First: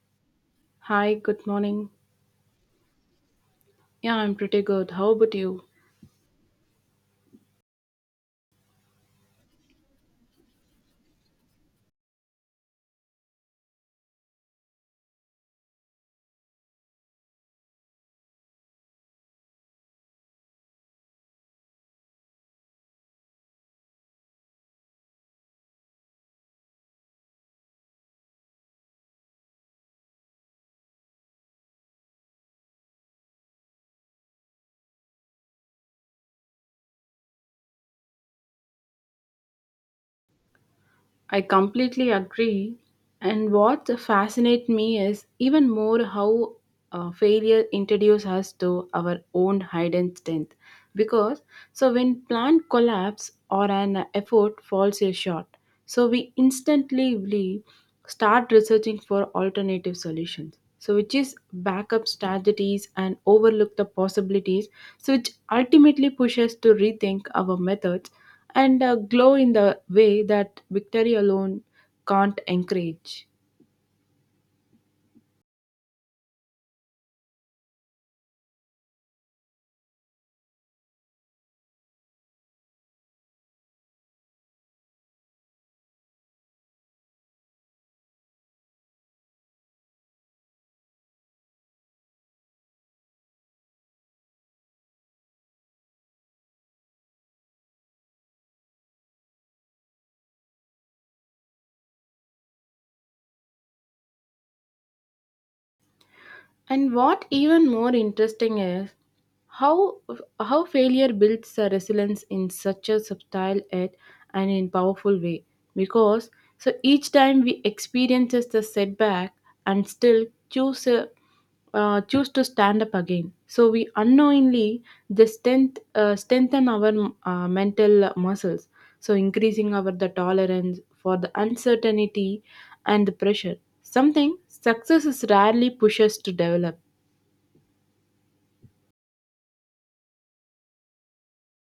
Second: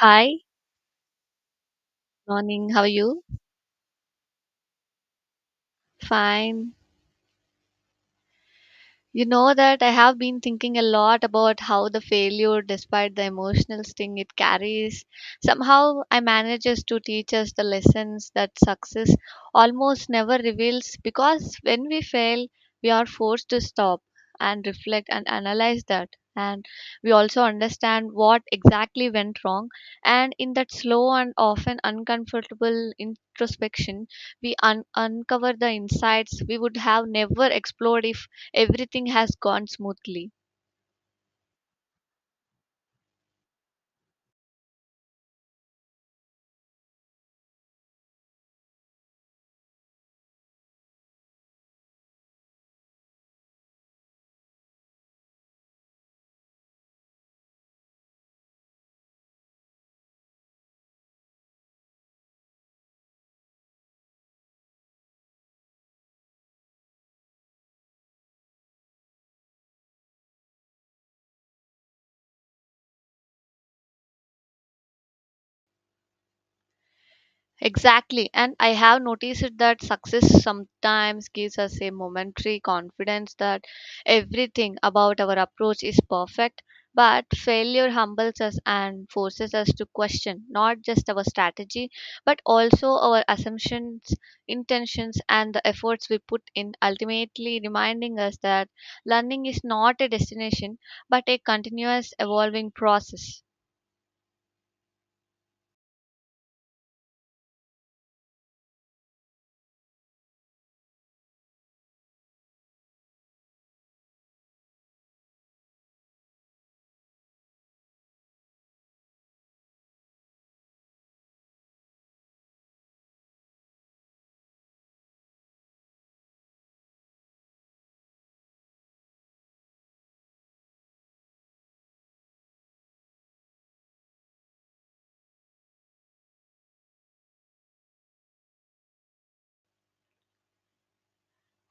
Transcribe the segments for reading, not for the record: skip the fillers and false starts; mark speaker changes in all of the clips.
Speaker 1: Hi,
Speaker 2: Hi, good morning.
Speaker 1: morning. How are you?
Speaker 2: Yeah, I'm pretty good. How about you?
Speaker 1: Fine. You know that I have been thinking a lot about how the failure, despite the emotional sting it carries, somehow I manages to teach us the lessons that success almost never reveals, because when we fail, we are forced to stop and reflect and analyze that. And we also understand what exactly went wrong. And in that slow and often uncomfortable introspection, we uncover the insights we would have never explored if everything has gone smoothly.
Speaker 2: I completely agree. And what fascinates me is even more how failure introduces us to our own hidden strength. Because so when plan collapse or an effort falls short, so we instantly start researching for alternative solutions. So which is backup strategies and overlook the possibilities, so which ultimately pushes to rethink our methods and glow in the way that victory alone can't encourage.
Speaker 1: Exactly. And I have noticed it that success sometimes gives us a momentary confidence that everything about our approach is perfect. But failure humbles us and forces us to question not just our strategy, but also our assumptions, intentions, and the efforts we put in, ultimately reminding us that learning is not a destination, but a continuous evolving process.
Speaker 2: And what even more interesting is how how failure builds a resilience in such a subtle yet and in powerful way. Because so each time we experiences the setback and still choose a, choose to stand up again. So we unknowingly the strengthen our mental muscles. So increasing our the tolerance for the uncertainty and the pressure. Something success is rarely pushes to develop.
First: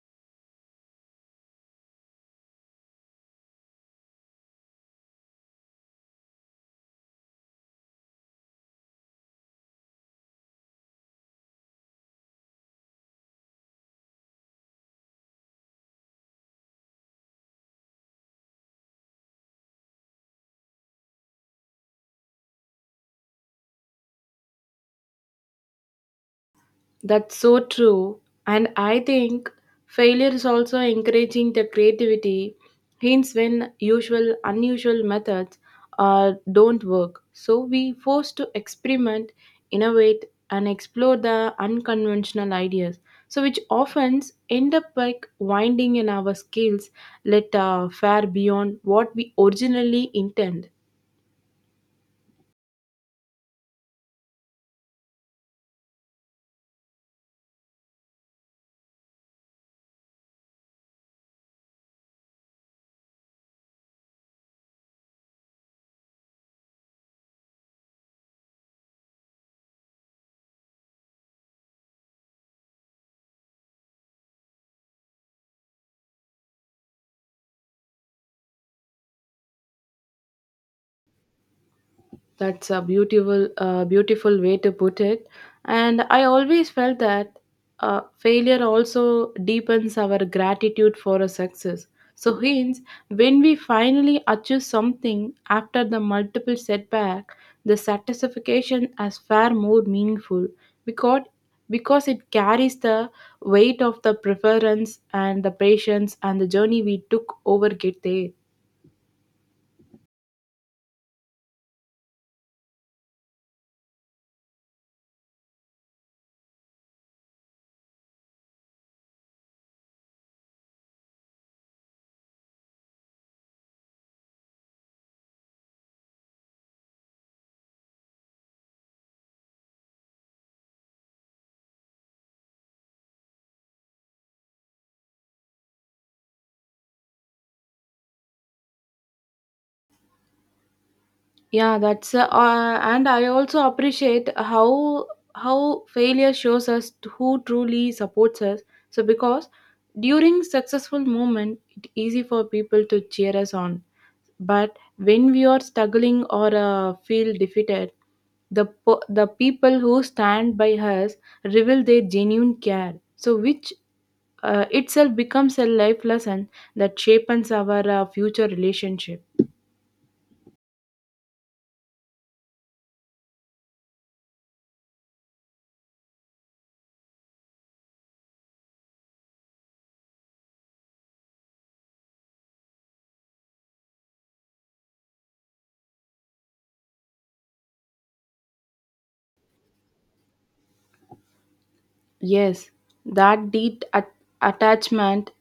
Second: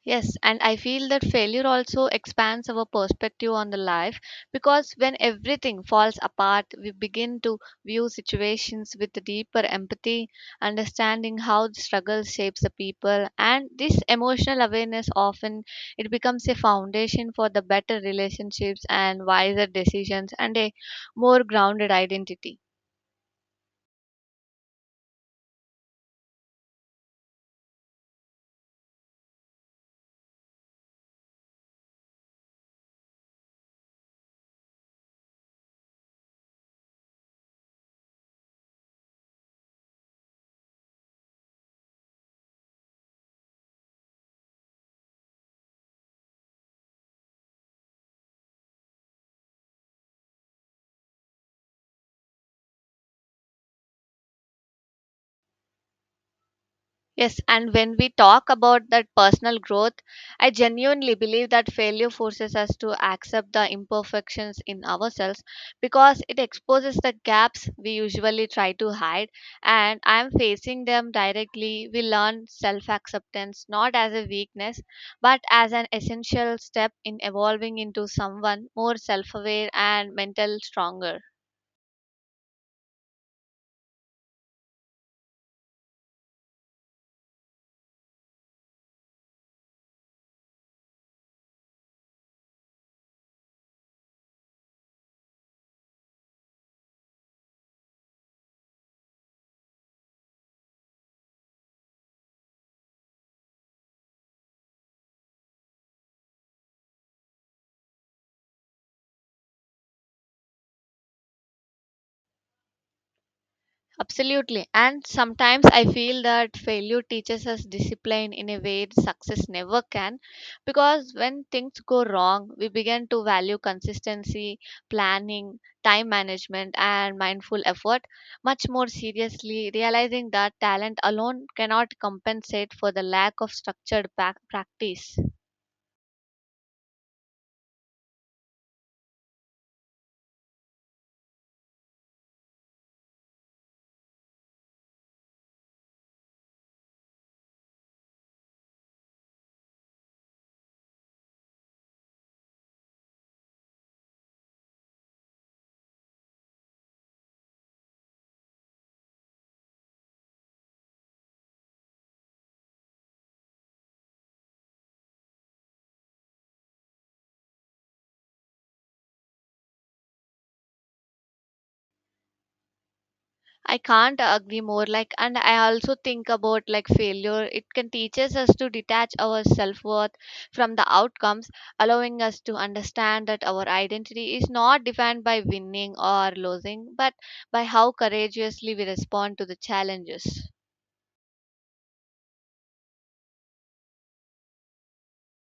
Speaker 1: Yes, and I feel that failure also expands our perspective on the life, because when everything falls apart, we begin to view situations with deeper empathy, understanding how the struggle shapes the people, and this emotional awareness often it becomes a foundation for the better relationships and wiser decisions and a more grounded identity.
Speaker 2: That's so true. And I think failure is also encouraging the creativity, hence when usual, unusual methods don't work. So we forced to experiment, innovate, and explore the unconventional ideas. So which often end up like winding in our skills let far beyond what we originally intend.
Speaker 1: Yes, and when we talk about that personal growth, I genuinely believe that failure forces us to accept the imperfections in ourselves because it exposes the gaps we usually try to hide. And I am facing them directly. We learn self acceptance not as a weakness but as an essential step in evolving into someone more self aware and mental stronger.
Speaker 2: That's a beautiful way to put it. And I always felt that failure also deepens our gratitude for a success. So hence, when we finally achieve something after the multiple setback, the satisfaction is far more meaningful because because it carries the weight of the preference and the patience and the journey we took over get there.
Speaker 1: Absolutely. And sometimes I feel that failure teaches us discipline in a way success never can. Because when things go wrong, we begin to value consistency, planning, time management, and mindful effort much more seriously, realizing that talent alone cannot compensate for the lack of structured practice.
Speaker 2: Yeah that's and I also appreciate how failure shows us who truly supports us so because during successful moment it's easy for people to cheer us on but when we are struggling or feel defeated the people who stand by us reveal their genuine care so which itself becomes a life lesson that shapes our future relationship.
Speaker 1: I can't agree more. Like, and I also think about like failure. It can teaches us to detach our self worth from the outcomes, allowing us to understand that our identity is not defined by winning or losing, but by how courageously we respond to the challenges.
Speaker 2: Yes, that attachment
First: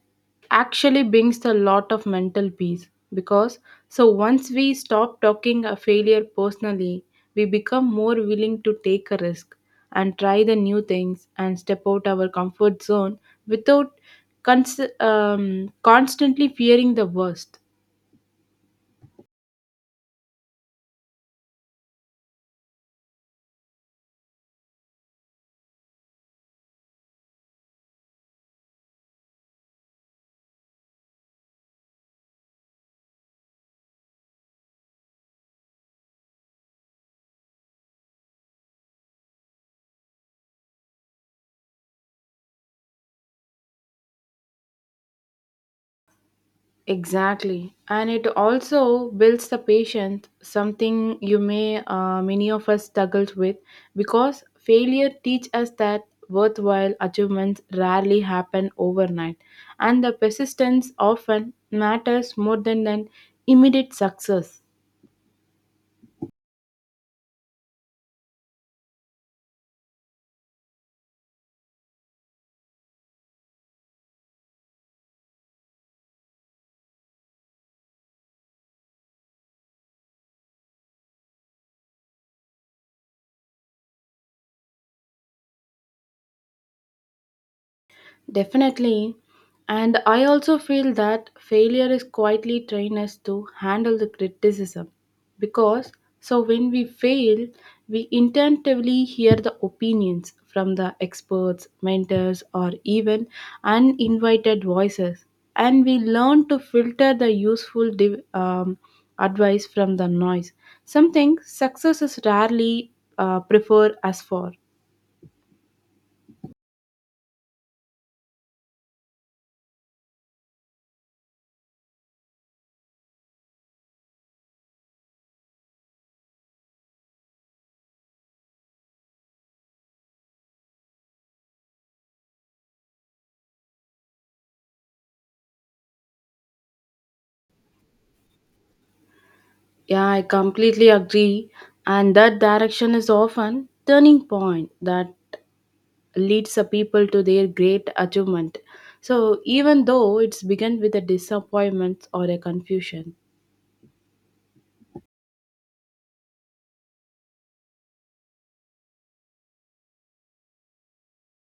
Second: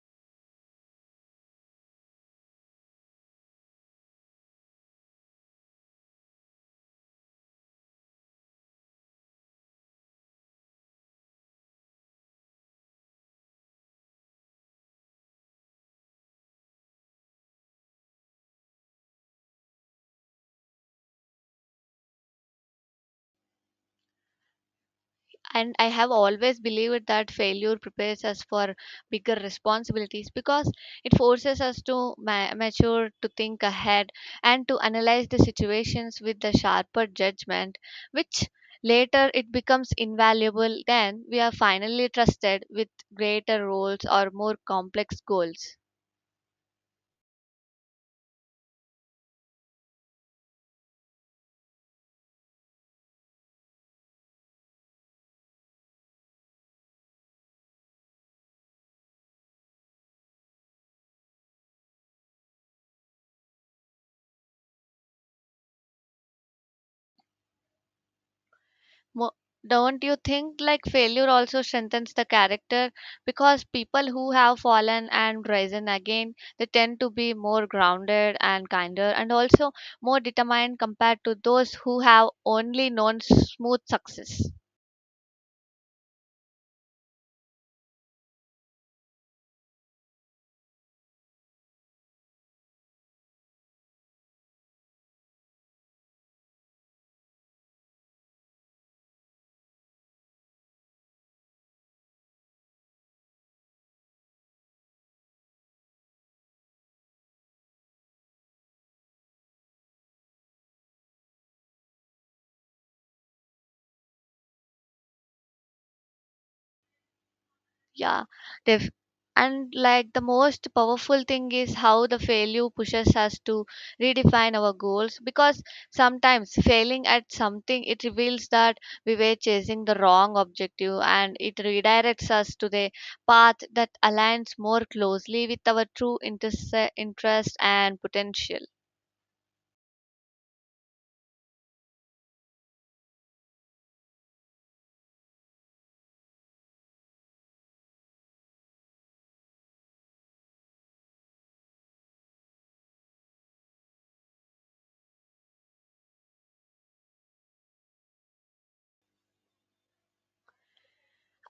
Speaker 2: actually brings a lot of mental peace because so once we stop talking a failure personally, we become more willing to take a risk and try the new things and step out our comfort zone without constantly fearing the worst.
Speaker 1: And I have always believed that failure prepares us for bigger responsibilities, because it forces us to mature, to think ahead and to analyze the situations with the sharper judgment, which later it becomes invaluable then we are finally trusted with greater roles or more complex goals.
Speaker 2: Exactly. And it also builds the patient, something you may many of us struggles with because failure teach us that worthwhile achievements rarely happen overnight and the persistence often matters more than an immediate success.
Speaker 1: Mo- don't you think like failure also strengthens the character, because people who have fallen and risen again they tend to be more grounded and kinder and also more determined compared to those who have only known smooth success?
Speaker 2: Definitely. And I also feel that failure is quietly trained us to handle the criticism because so when we fail, we intuitively hear the opinions from the experts, mentors, or even uninvited voices, and we learn to filter the useful advice from the noise, something success is rarely preferred us for.
Speaker 1: Yeah, def- and like the most powerful thing is how the failure pushes us to redefine our goals, because sometimes failing at something it reveals that we were chasing the wrong objective and it redirects us to the path that aligns more closely with our true interest and potential.
Speaker 2: Yeah, I completely agree. And that direction is often turning point that leads the people to their great achievement. So even though it's begun with a disappointment or a confusion.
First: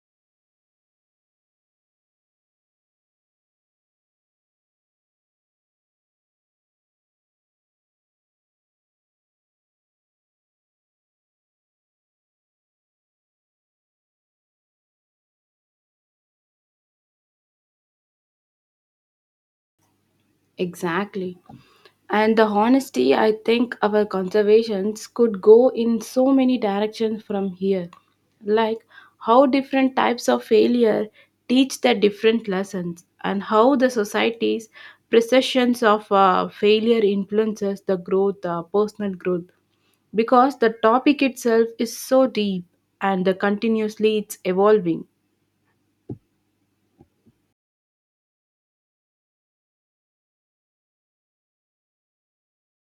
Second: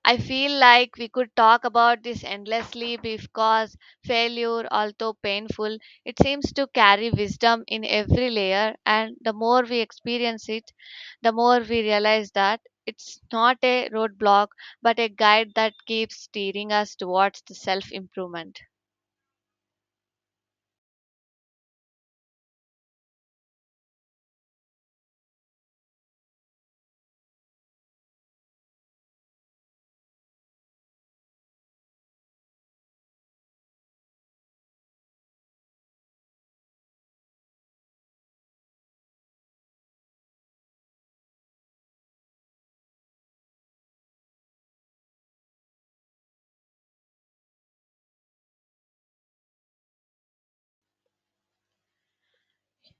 Speaker 1: I feel like we could talk about this endlessly because failure, although painful, it seems to carry wisdom in every layer. And the more we experience it, the more we realize that it's not a roadblock but a guide that keeps steering us towards the self improvement.
Speaker 2: Exactly. And the honesty, I think our conservations could go in so many directions from here. Like how different types of failure teach the different lessons, and how the society's perceptions of failure influences the growth, personal growth. Because the topic itself is so deep and continuously it's evolving.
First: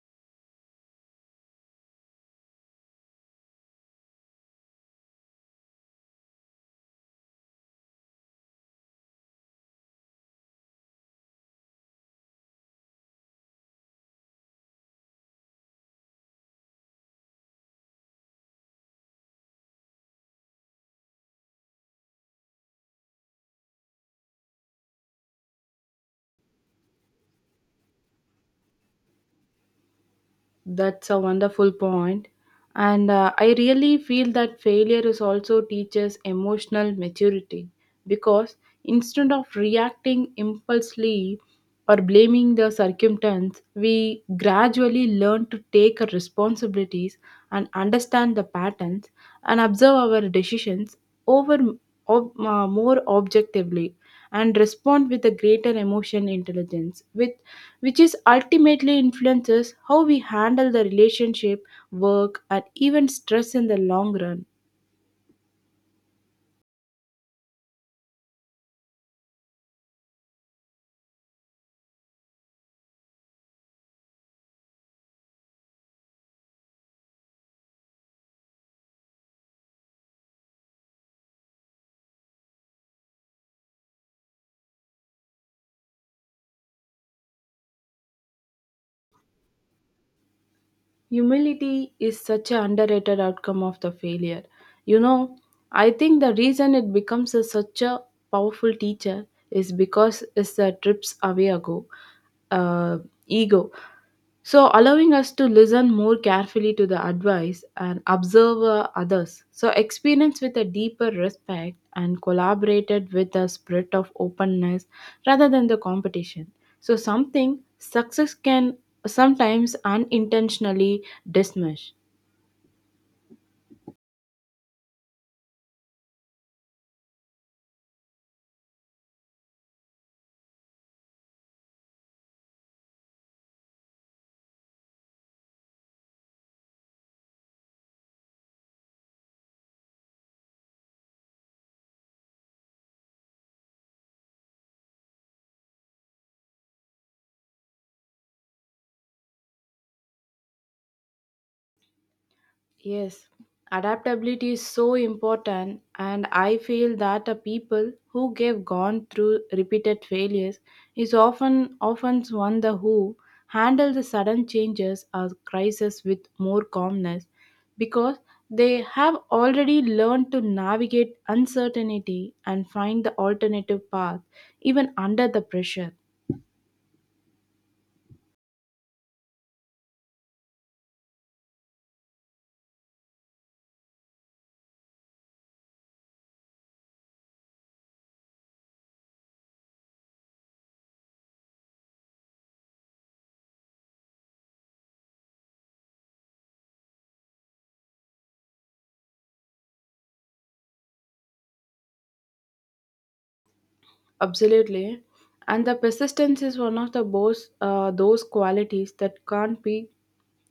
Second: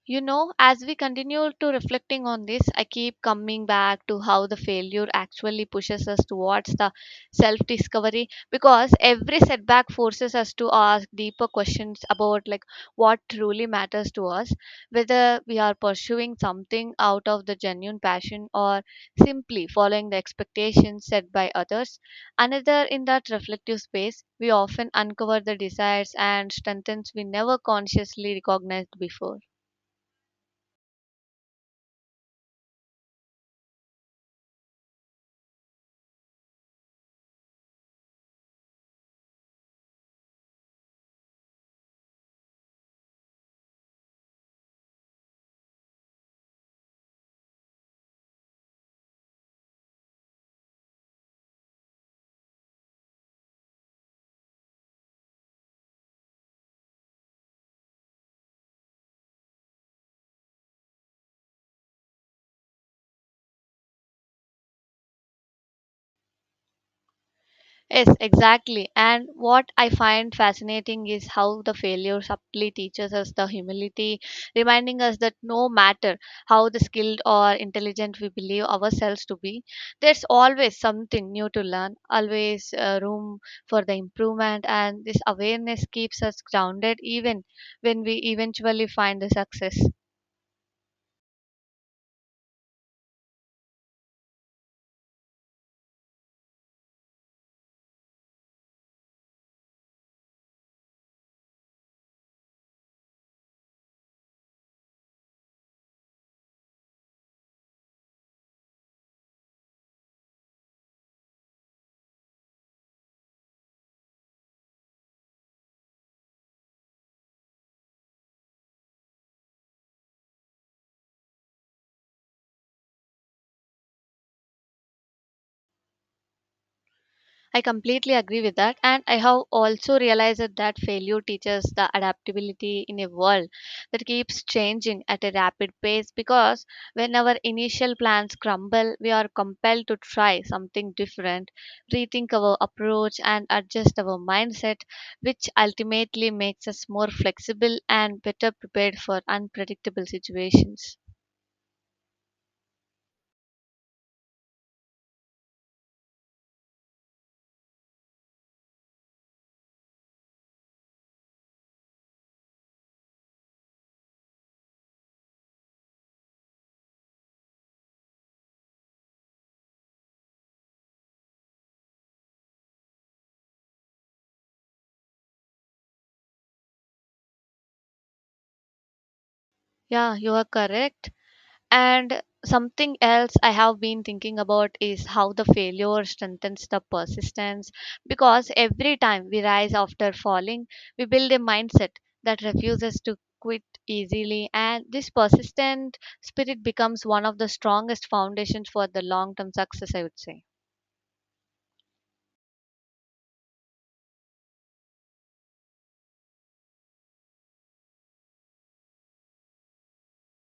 Speaker 1: You know, as we continue to reflecting on this, I keep coming back to how the failure actually pushes us towards the self discovery, because every setback forces us to ask deeper questions about like what truly matters to us, whether we are pursuing something out of the genuine passion or simply following the expectations set by others. Another in that reflective space, we often uncover the desires and strengths we never consciously recognized before.
Speaker 2: That's a wonderful point. And I really feel that failure is also teaches emotional maturity because instead of reacting impulsively or blaming the circumstance, we gradually learn to take our responsibilities and understand the patterns and observe our decisions over more objectively and respond with a greater emotional intelligence with which is ultimately influences how we handle the relationship work and even stress in the long run.
Speaker 1: Yes, exactly. And what I find fascinating is how the failure subtly teaches us the humility, reminding us that no matter how the skilled or intelligent we believe ourselves to be, there's always something new to learn, always room for the improvement. And this awareness keeps us grounded even when we eventually find the success.
Speaker 2: Humility is such an underrated outcome of the failure. You know, I think the reason it becomes a, such a powerful teacher is because it's the trips away uh, ego. So, allowing us to listen more carefully to the advice and observe others. So, experience with a deeper respect and collaborated with a spirit of openness rather than the competition. So, something success can sometimes unintentionally dismiss.
Speaker 1: I completely agree with that. And I have also realized that failure teaches the adaptability in a world that keeps changing at a rapid pace, because when our initial plans crumble, we are compelled to try something different, rethink our approach, and adjust our mindset, which ultimately makes us more flexible and better prepared for unpredictable situations.
Speaker 2: Yes, adaptability is so important, and I feel that a people who have gone through repeated failures is often one the who handle the sudden changes or crisis with more calmness because they have already learned to navigate uncertainty and find the alternative path even under the pressure.
Speaker 1: Yeah, you are correct. And something else I have been thinking about is how the failure strengthens the persistence, because every time we rise after falling, we build a mindset that refuses to quit easily, and this persistent spirit becomes one of the strongest foundations for the long term success, I would say.
Speaker 2: Absolutely. And the persistence is one of the most those qualities that can't be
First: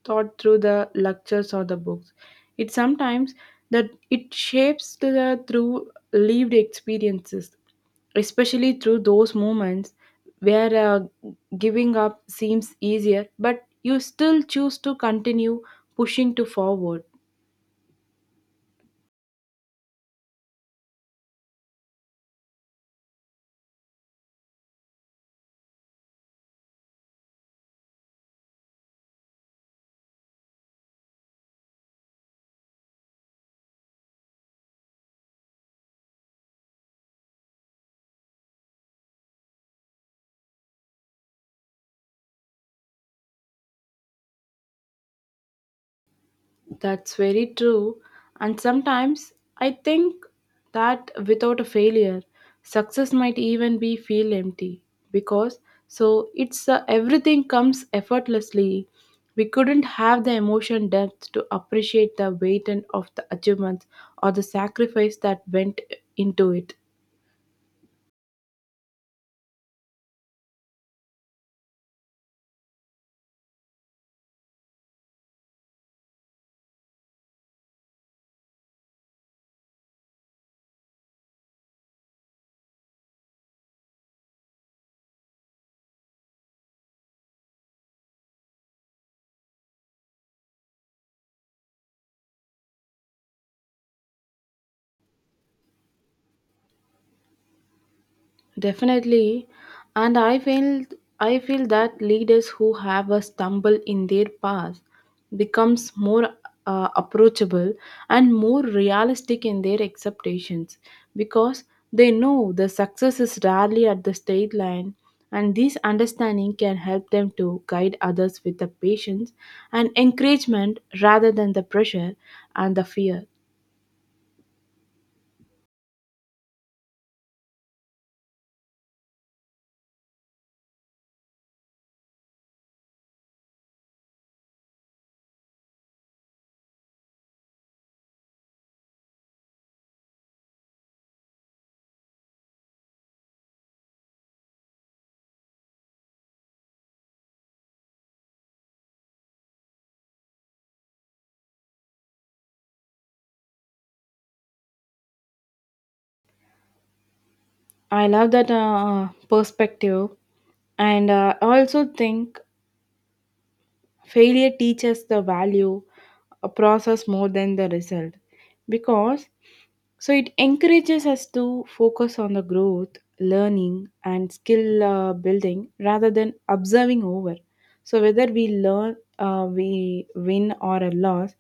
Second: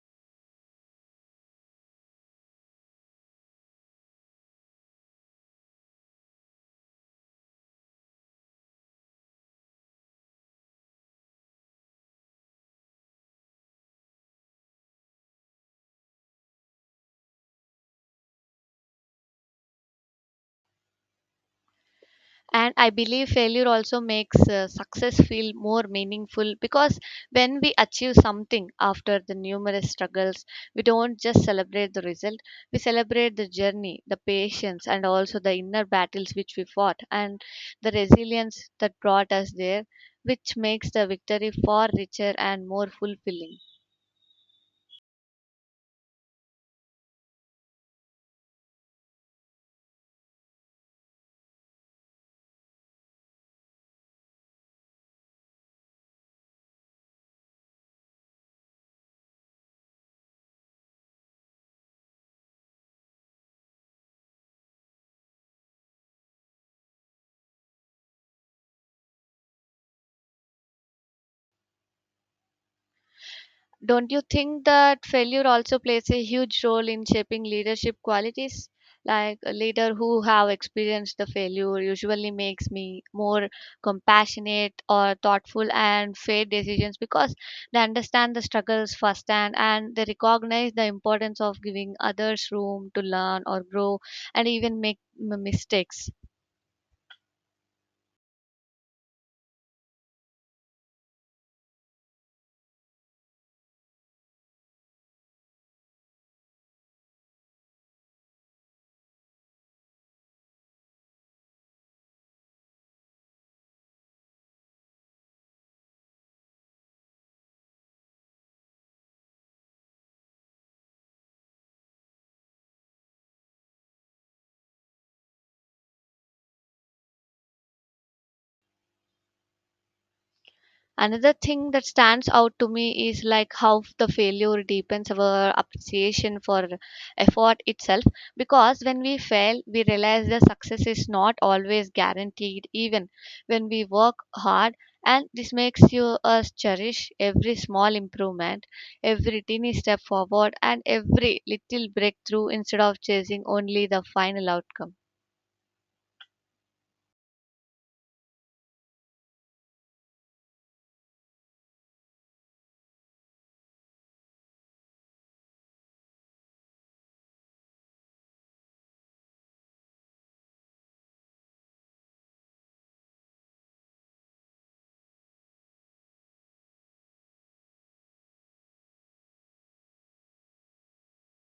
Speaker 2: taught through the lectures or the books. It sometimes that it shapes to the, through lived experiences, especially through those moments where giving up seems easier, but you still choose to continue pushing to forward.
Speaker 1: And I believe failure also makes success feel more meaningful, because when we achieve something after the numerous struggles, we don't just celebrate the result, we celebrate the journey, the patience, and also the inner battles which we fought, and the resilience that brought us there, which makes the victory far richer and more fulfilling.
Speaker 2: That's very true. And sometimes I think that without a failure, success might even be feel empty because so it's everything comes effortlessly. We couldn't have the emotion depth to appreciate the weight and of the achievements or the sacrifice that went into it.
Speaker 1: Don't you think that failure also plays a huge role in shaping leadership qualities? Like a leader who have experienced the failure usually makes me more compassionate or thoughtful and fair decisions, because they understand the struggles firsthand and they recognize the importance of giving others room to learn or grow and even make mistakes.
Speaker 2: Definitely. And I feel that leaders who have a stumble in their past becomes more approachable and more realistic in their expectations because they know the success is rarely at the state line and this understanding can help them to guide others with the patience and encouragement rather than the pressure and the fear.
Speaker 1: Another thing that stands out to me is like how the failure deepens our appreciation for effort itself, because when we fail we realize the success is not always guaranteed even when we work hard, and this makes you us cherish every small improvement, every tiny step forward, and every little breakthrough instead of chasing only the final outcome.
Speaker 2: I love that perspective and I also think failure teaches the value a process more than the result because so it encourages us to focus on the growth, learning, and skill building rather than observing over. So whether we we win or a loss,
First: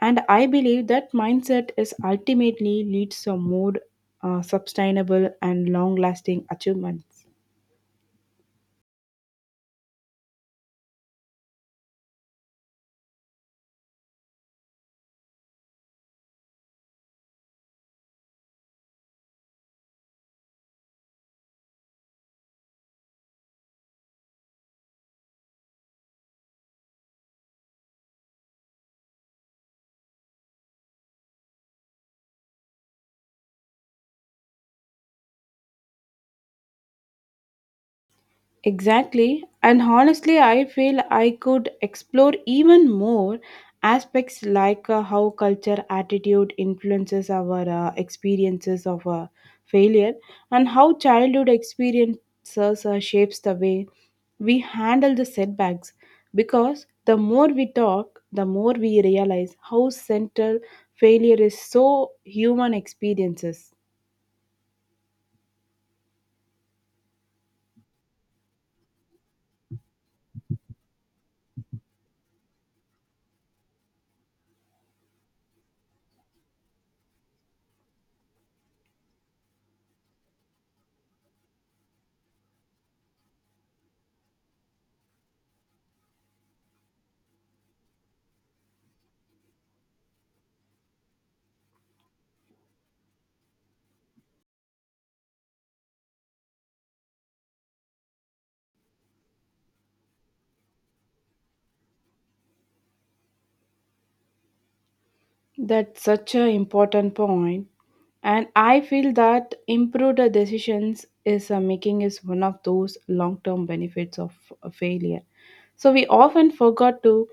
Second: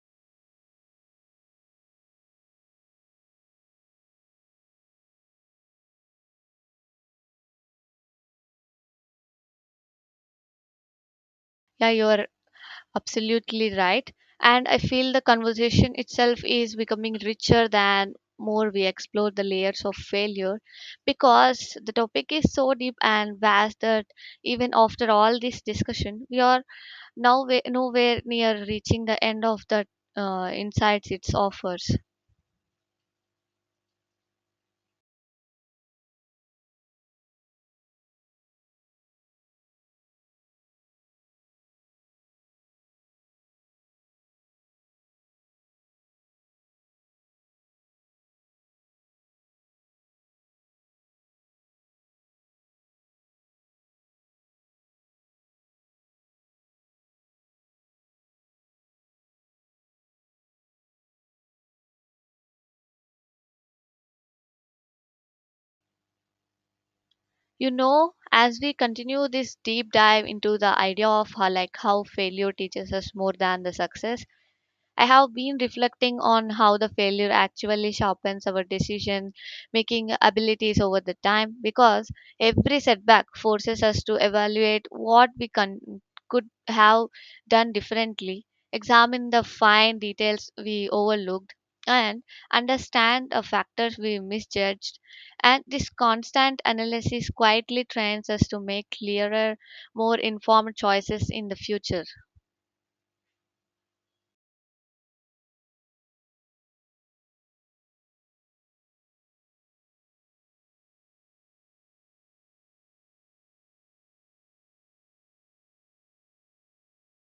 Speaker 2: and I believe that mindset is ultimately leads to more sustainable and long-lasting achievements.
Speaker 1: Yeah, you are absolutely right. And I feel the conversation itself is becoming richer than more we explore the layers of failure, because the topic is so deep and vast that even after all this discussion, we are now nowhere near reaching the end of the insights it offers.
Speaker 2: Exactly. And honestly, I feel I could explore even more aspects like how culture attitude influences our experiences of failure and how childhood experiences shapes the way we handle the setbacks because the more we talk the more we realize how central failure is so human experiences.
Speaker 1: You know, as we continue this deep dive into the idea of how, like how failure teaches us more than the success, I have been reflecting on how the failure actually sharpens our decision making abilities over the time, because every setback forces us to evaluate what we could have done differently, examine the fine details we overlooked, and understand the factors we misjudged. And this constant analysis quietly trains us to make clearer, more informed choices in the future.
Speaker 2: That's such an important point. And I feel that improved decisions is making is one of those long term benefits of failure so we often forgot to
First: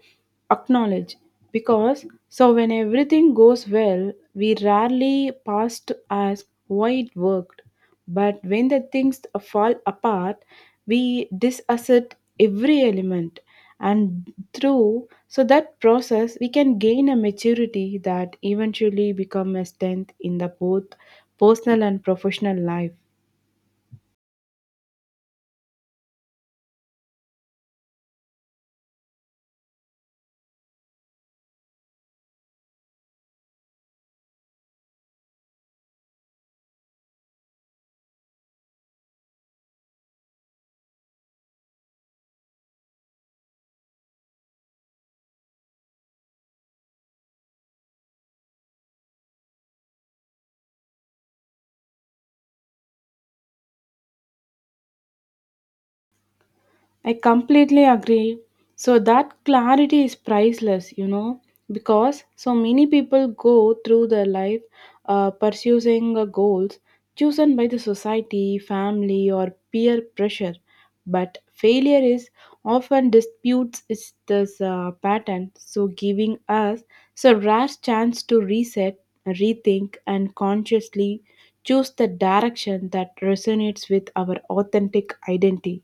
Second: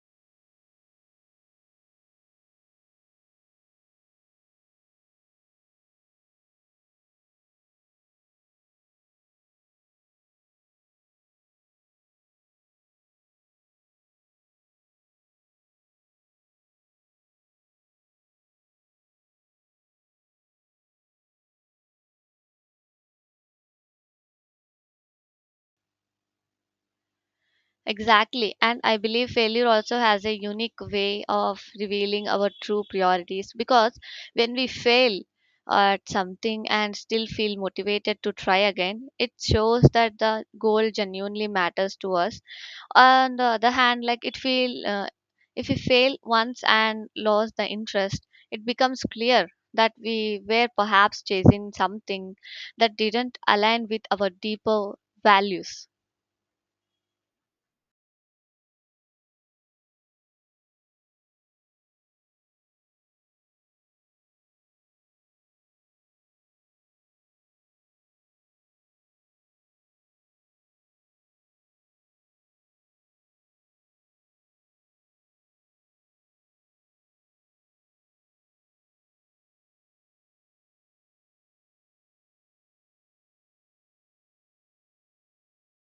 Speaker 2: acknowledge because so when everything goes well we rarely pause to ask why it worked but when the things fall apart we disasset every element and through so that process we can gain a maturity that eventually become a strength in the both personal and professional life.
Speaker 1: Exactly. And I believe failure also has a unique way of revealing our true priorities, because when we fail at something and still feel motivated to try again, it shows that the goal genuinely matters to us. On the other hand, like it feel, if we fail once and lose the interest, it becomes clear that we were perhaps chasing something that didn't align with our deeper values.
Speaker 2: I completely agree. So that clarity is priceless, you know, because so many people go through their life pursuing goals chosen by the society, family, or peer pressure. But failure is often disputes is this pattern, so giving us so rare chance to reset, rethink, and consciously choose the direction that resonates with our authentic identity.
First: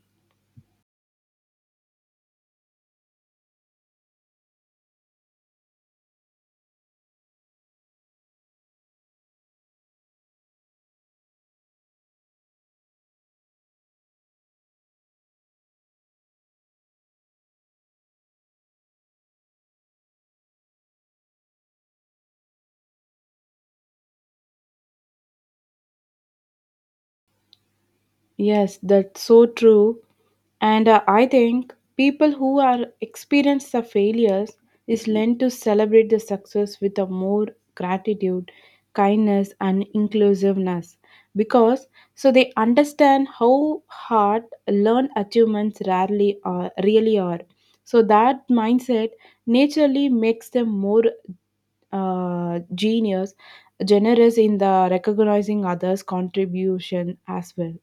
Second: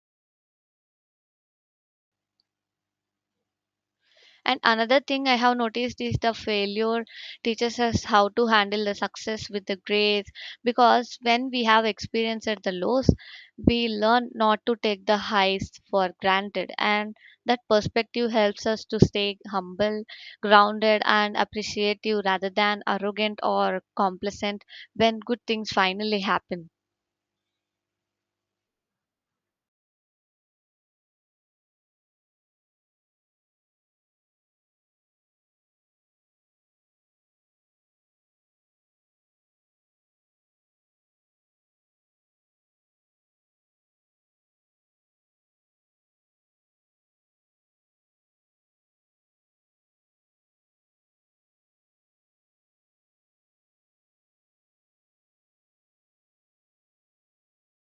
Speaker 1: And another thing I have noticed is the failure teaches us how to handle the success with the grace, because when we have experienced the lows, we learn not to take the highs for granted. And that perspective helps us to stay humble, grounded, and appreciative rather than arrogant or complacent when good things finally happen.
Speaker 2: Yes, that's so true. And I think people who are experience the failures is learn to celebrate the success with a more gratitude, kindness, and inclusiveness because so they understand how hard learned achievements rarely are really are. So that mindset naturally makes them more genius, generous in the recognizing others' contribution as well.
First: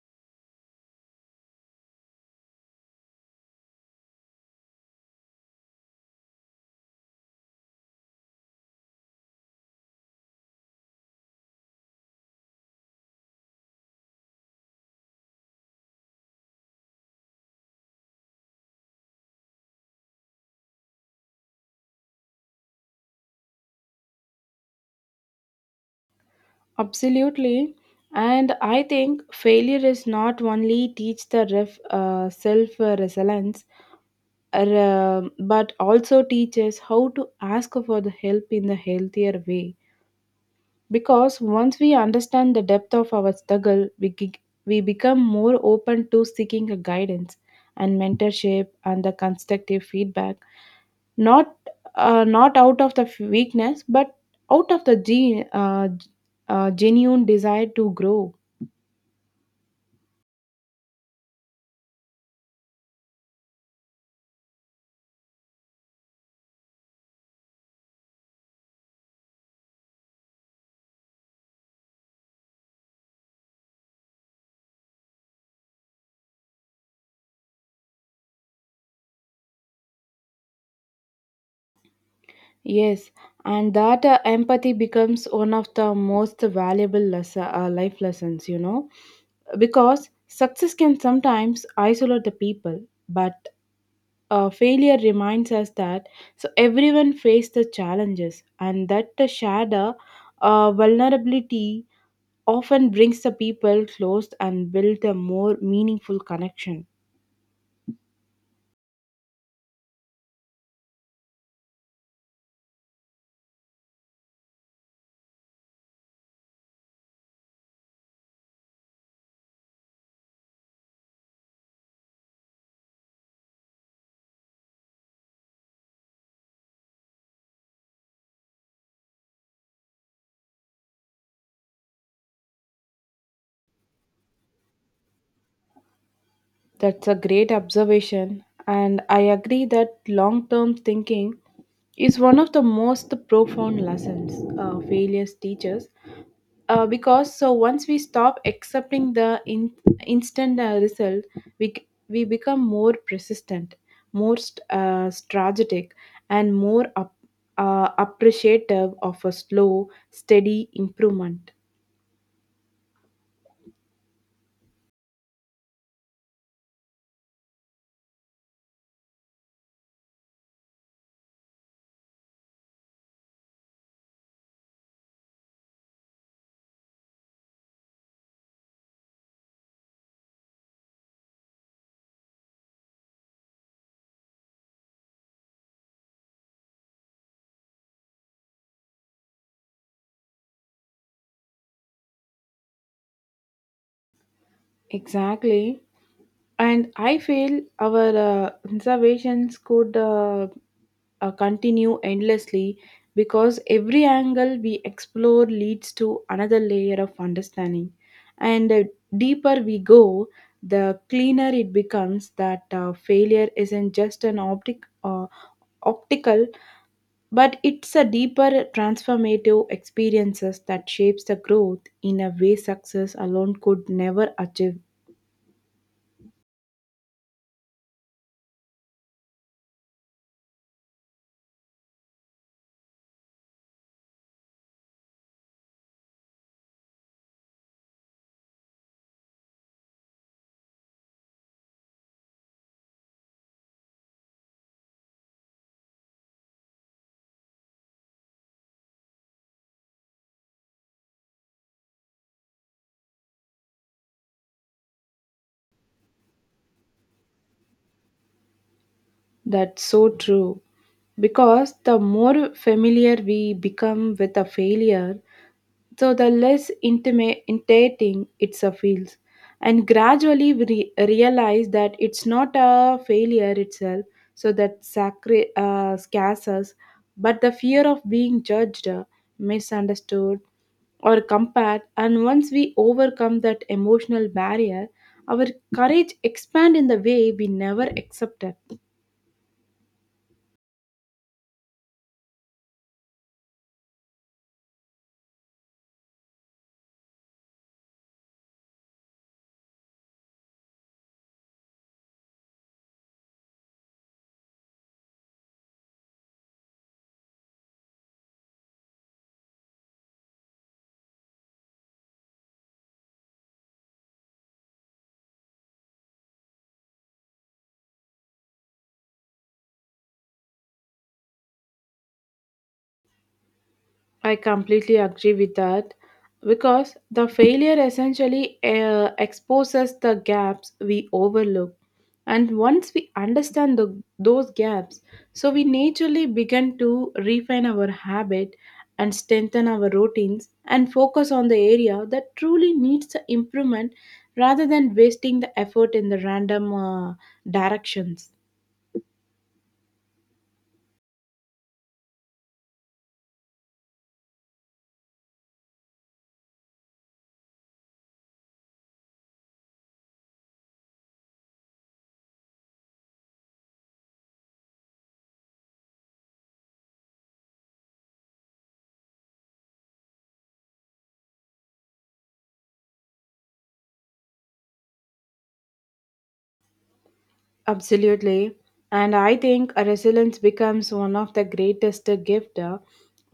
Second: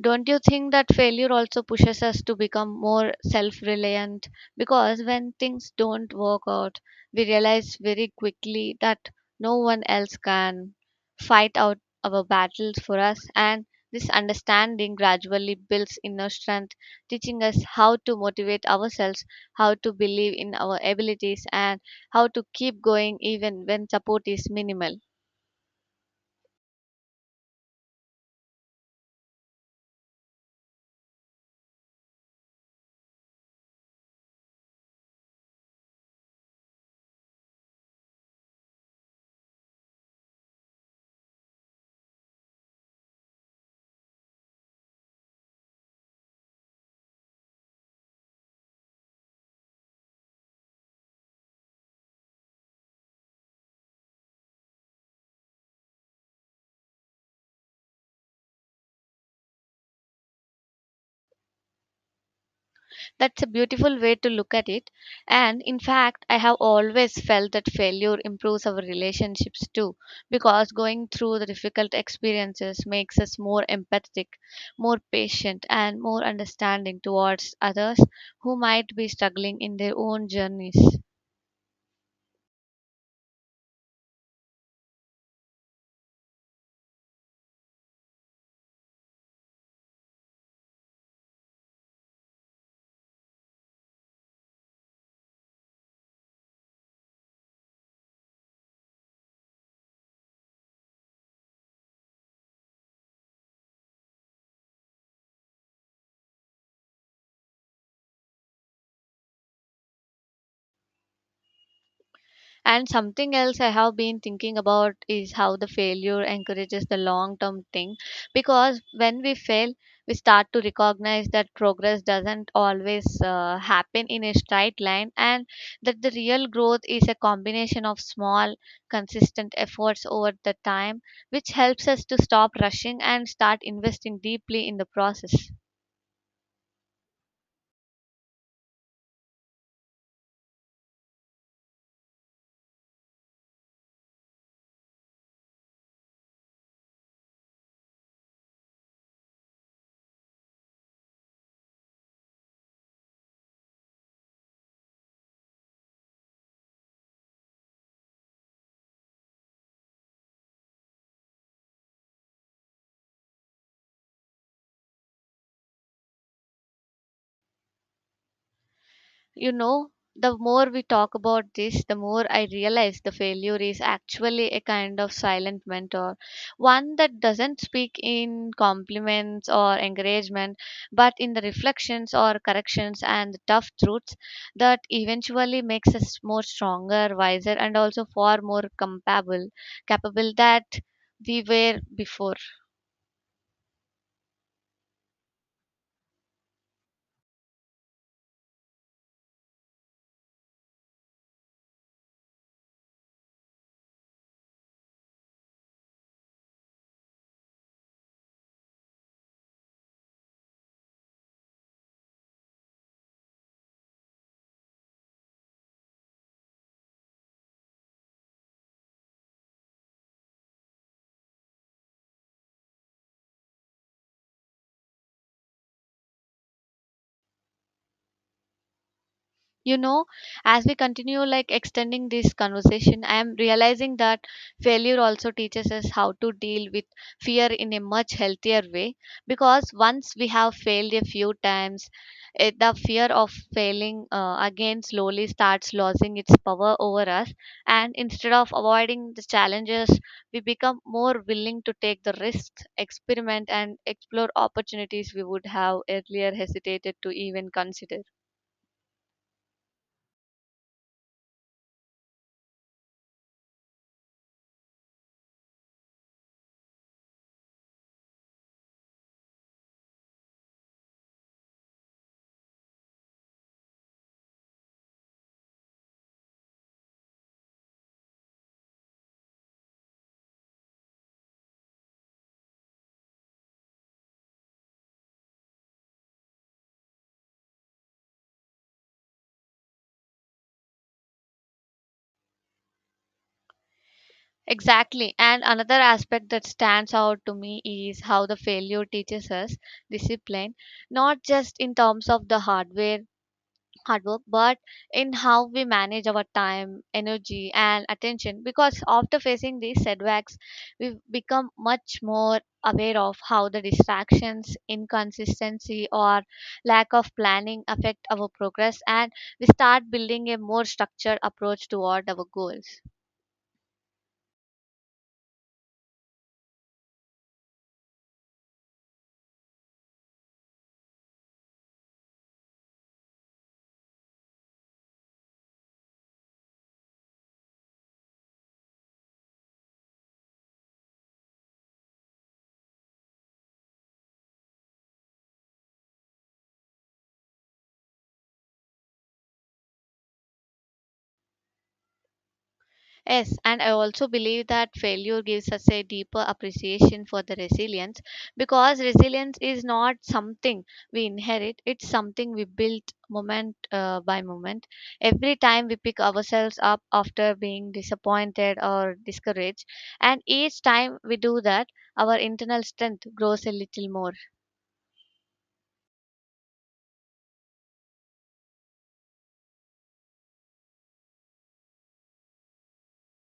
Speaker 1: Don't you think that failure also pushes us to become more self reliant? Because when things don't work out, we realize very quickly that no one else can fight out our battles for us, and this understanding gradually builds inner strength, teaching us how to motivate ourselves, how to believe in our abilities, and how to keep going even when support is minimal.
Speaker 2: Absolutely. And I think failure is not only teach the self resilience, but also teaches how to ask for the help in the healthier way. Because once we understand the depth of our struggle, we become more open to seeking a guidance and mentorship and the constructive feedback, not not out of the weakness, but out of the genuine desire to grow.
Speaker 1: That's a beautiful way to look at it. And in fact, I have always felt that failure improves our relationships too, because going through the difficult experiences makes us more empathetic, more patient, and more understanding towards others who might be struggling in their own journeys.
Speaker 2: Yes, and that empathy becomes one of the most valuable life lessons, you know, because success can sometimes isolate the people, but failure reminds us that so everyone faces the challenges, and that the shadow vulnerability often brings the people close and build a more meaningful connection.
Speaker 1: And something else I have been thinking about is how the failure encourages the long term thing. Because when we fail, we start to recognize that progress doesn't always happen in a straight line and that the real growth is a combination of small, consistent efforts over the time, which helps us to stop rushing and start investing deeply in the process.
Speaker 2: That's a great observation, and I agree that long term thinking is one of the most profound lessons failures teaches. Because so once we stop accepting the instant result, we become more persistent, more strategic, and more appreciative of a slow, steady improvement.
Speaker 1: You know, the more we talk about this, the more I realize the failure is actually a kind of silent mentor, one that doesn't speak in compliments or encouragement but in the reflections or corrections and the tough truths that eventually makes us more stronger, wiser, and also far more compatible capable that we were before.
Speaker 2: Exactly. And I feel our observations could continue endlessly because every angle we explore leads to another layer of understanding. And the deeper we go, the cleaner it becomes that failure isn't just an optical, but it's a deeper transformative experiences that shapes the growth in a way success alone could never achieve.
Speaker 1: You know, as we continue like extending this conversation, I am realizing that failure also teaches us how to deal with fear in a much healthier way, because once we have failed a few times, the fear of failing again slowly starts losing its power over us, and instead of avoiding the challenges we become more willing to take the risks, experiment, and explore opportunities we would have earlier hesitated to even consider.
Speaker 2: That's so true. Because the more familiar we become with a failure, so the less intimate, intimidating it feels. And gradually we realize that it's not a failure itself, so that scares us, but the fear of being judged, misunderstood, or compared. And once we overcome that emotional barrier, our courage expands in the way we never accepted.
Speaker 1: Exactly. And another aspect that stands out to me is how the failure teaches us discipline, not just in terms of the hard work, but in how we manage our time, energy, and attention. Because after facing these setbacks, we become much more aware of how the distractions, inconsistency, or lack of planning affect our progress, and we start building a more structured approach toward our goals.
Speaker 2: I completely agree with that because the failure essentially exposes the gaps we overlook. And once we understand the, those gaps, so we naturally begin to refine our habit and strengthen our routines and focus on the area that truly needs the improvement rather than wasting the effort in the random directions.
Speaker 1: Yes, and I also believe that failure gives us a deeper appreciation for the resilience, because resilience is not something we inherit, it's something we build moment by moment. Every time we pick ourselves up after being disappointed or discouraged, and each time we do that, our internal strength grows a little more.
Speaker 2: Absolutely. And I think a resilience becomes one of the greatest gift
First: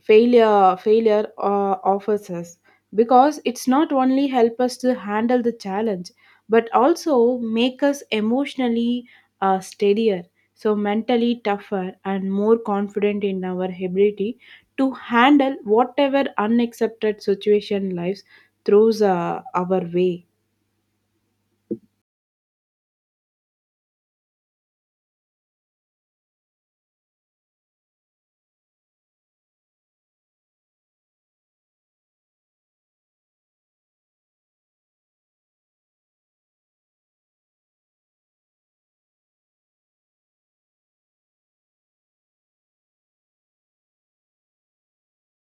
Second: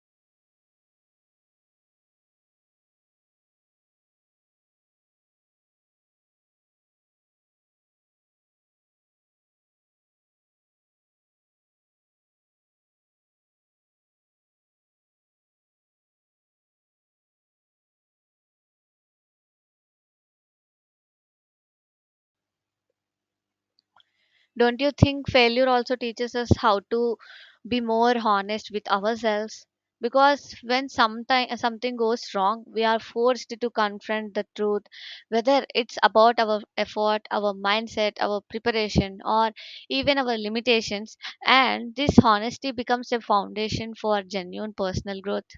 Speaker 2: failure offers us because it's not only help us to handle the challenge but also make us emotionally steadier so mentally tougher and more confident in our ability to handle whatever unaccepted situation lives throws our way.
Speaker 1: Don't you think failure also teaches us how to be more honest with ourselves? Because when sometime, something goes wrong, we are forced to confront the truth, whether it's about our effort, our mindset, our preparation, or even our limitations. And this honesty becomes a foundation for genuine personal growth.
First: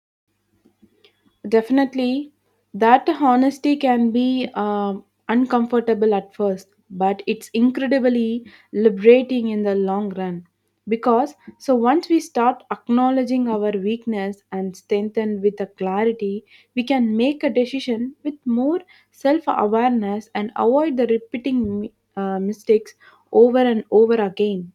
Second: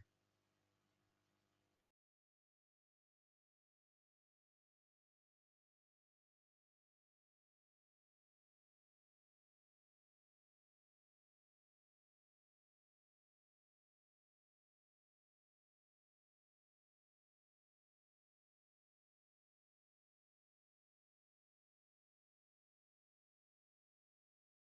Speaker 2: Definitely, that honesty can be uncomfortable at first, but it's incredibly liberating in the long run. Because so once we start acknowledging our weakness and strengthen with a clarity, we can make a decision with more self awareness and avoid the repeating mistakes over and over again.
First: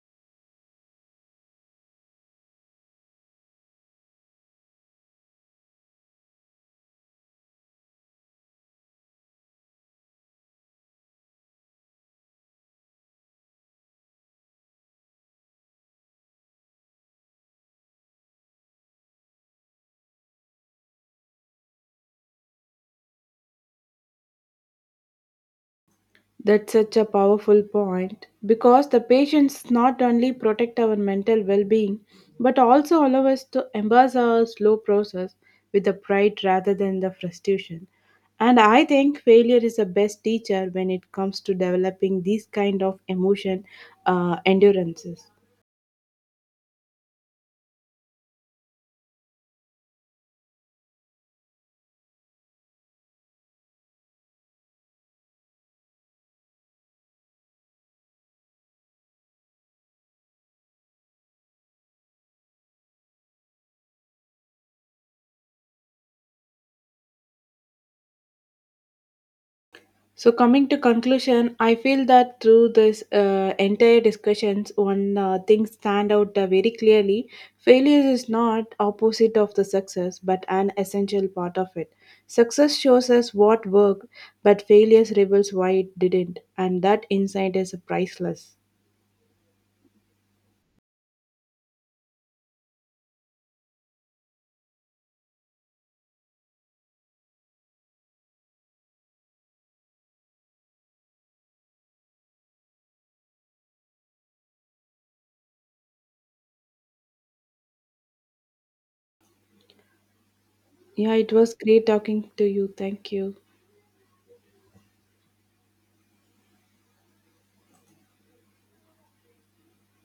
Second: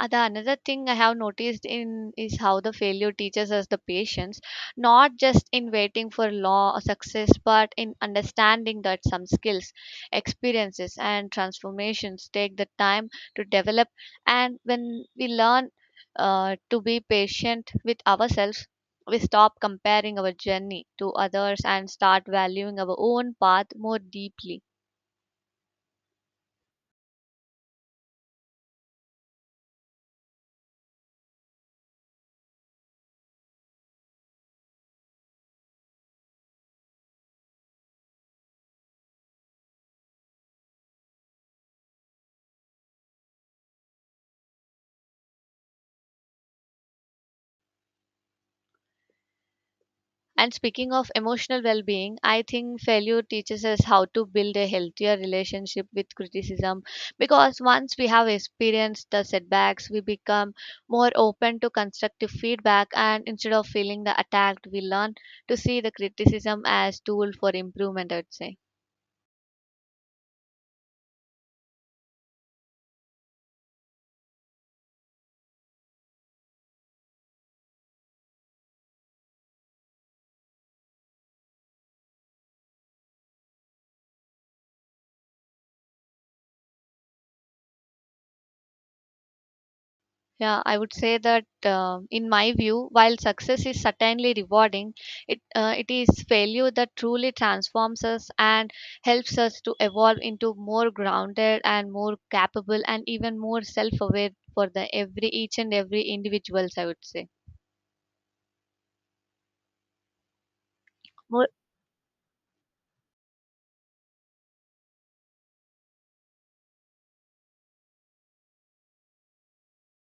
Speaker 1: The another thing I have noticed in is how the failure teaches us the patience, not just in waiting for law or success, but in understanding that some skills, experiences, and transformations take the time to develop. And when we learn to be patient with ourselves, we stop comparing our journey to others and start valuing our own path more deeply.
Speaker 2: That's such a powerful point because the patients not only protect our mental well being but also allow us to embrace our slow process with the pride rather than the frustration. And I think failure is the best teacher when it comes to developing these kind of emotion endurances.
Speaker 1: And speaking of emotional well being, I think failure teaches us how to build a healthier relationship with criticism, because once we have experienced the setbacks, we become more open to constructive feedback and instead of feeling the attacked, we learn to see the criticism as tool for improvement, I would say.
Speaker 2: So coming to conclusion, I feel that through this entire discussions, one thing stand out very clearly. Failure is not opposite of the success, but an essential part of it. Success shows us what worked, but failures reveals why it didn't, and that insight is priceless.
Speaker 1: Yeah, I would say that in my view, while success is certainly rewarding, it is failure that truly transforms us and helps us to evolve into more grounded and more capable and even more self-aware for the every each and every individuals, I would say.
Speaker 2: Yeah, it was great talking to you. Thank you.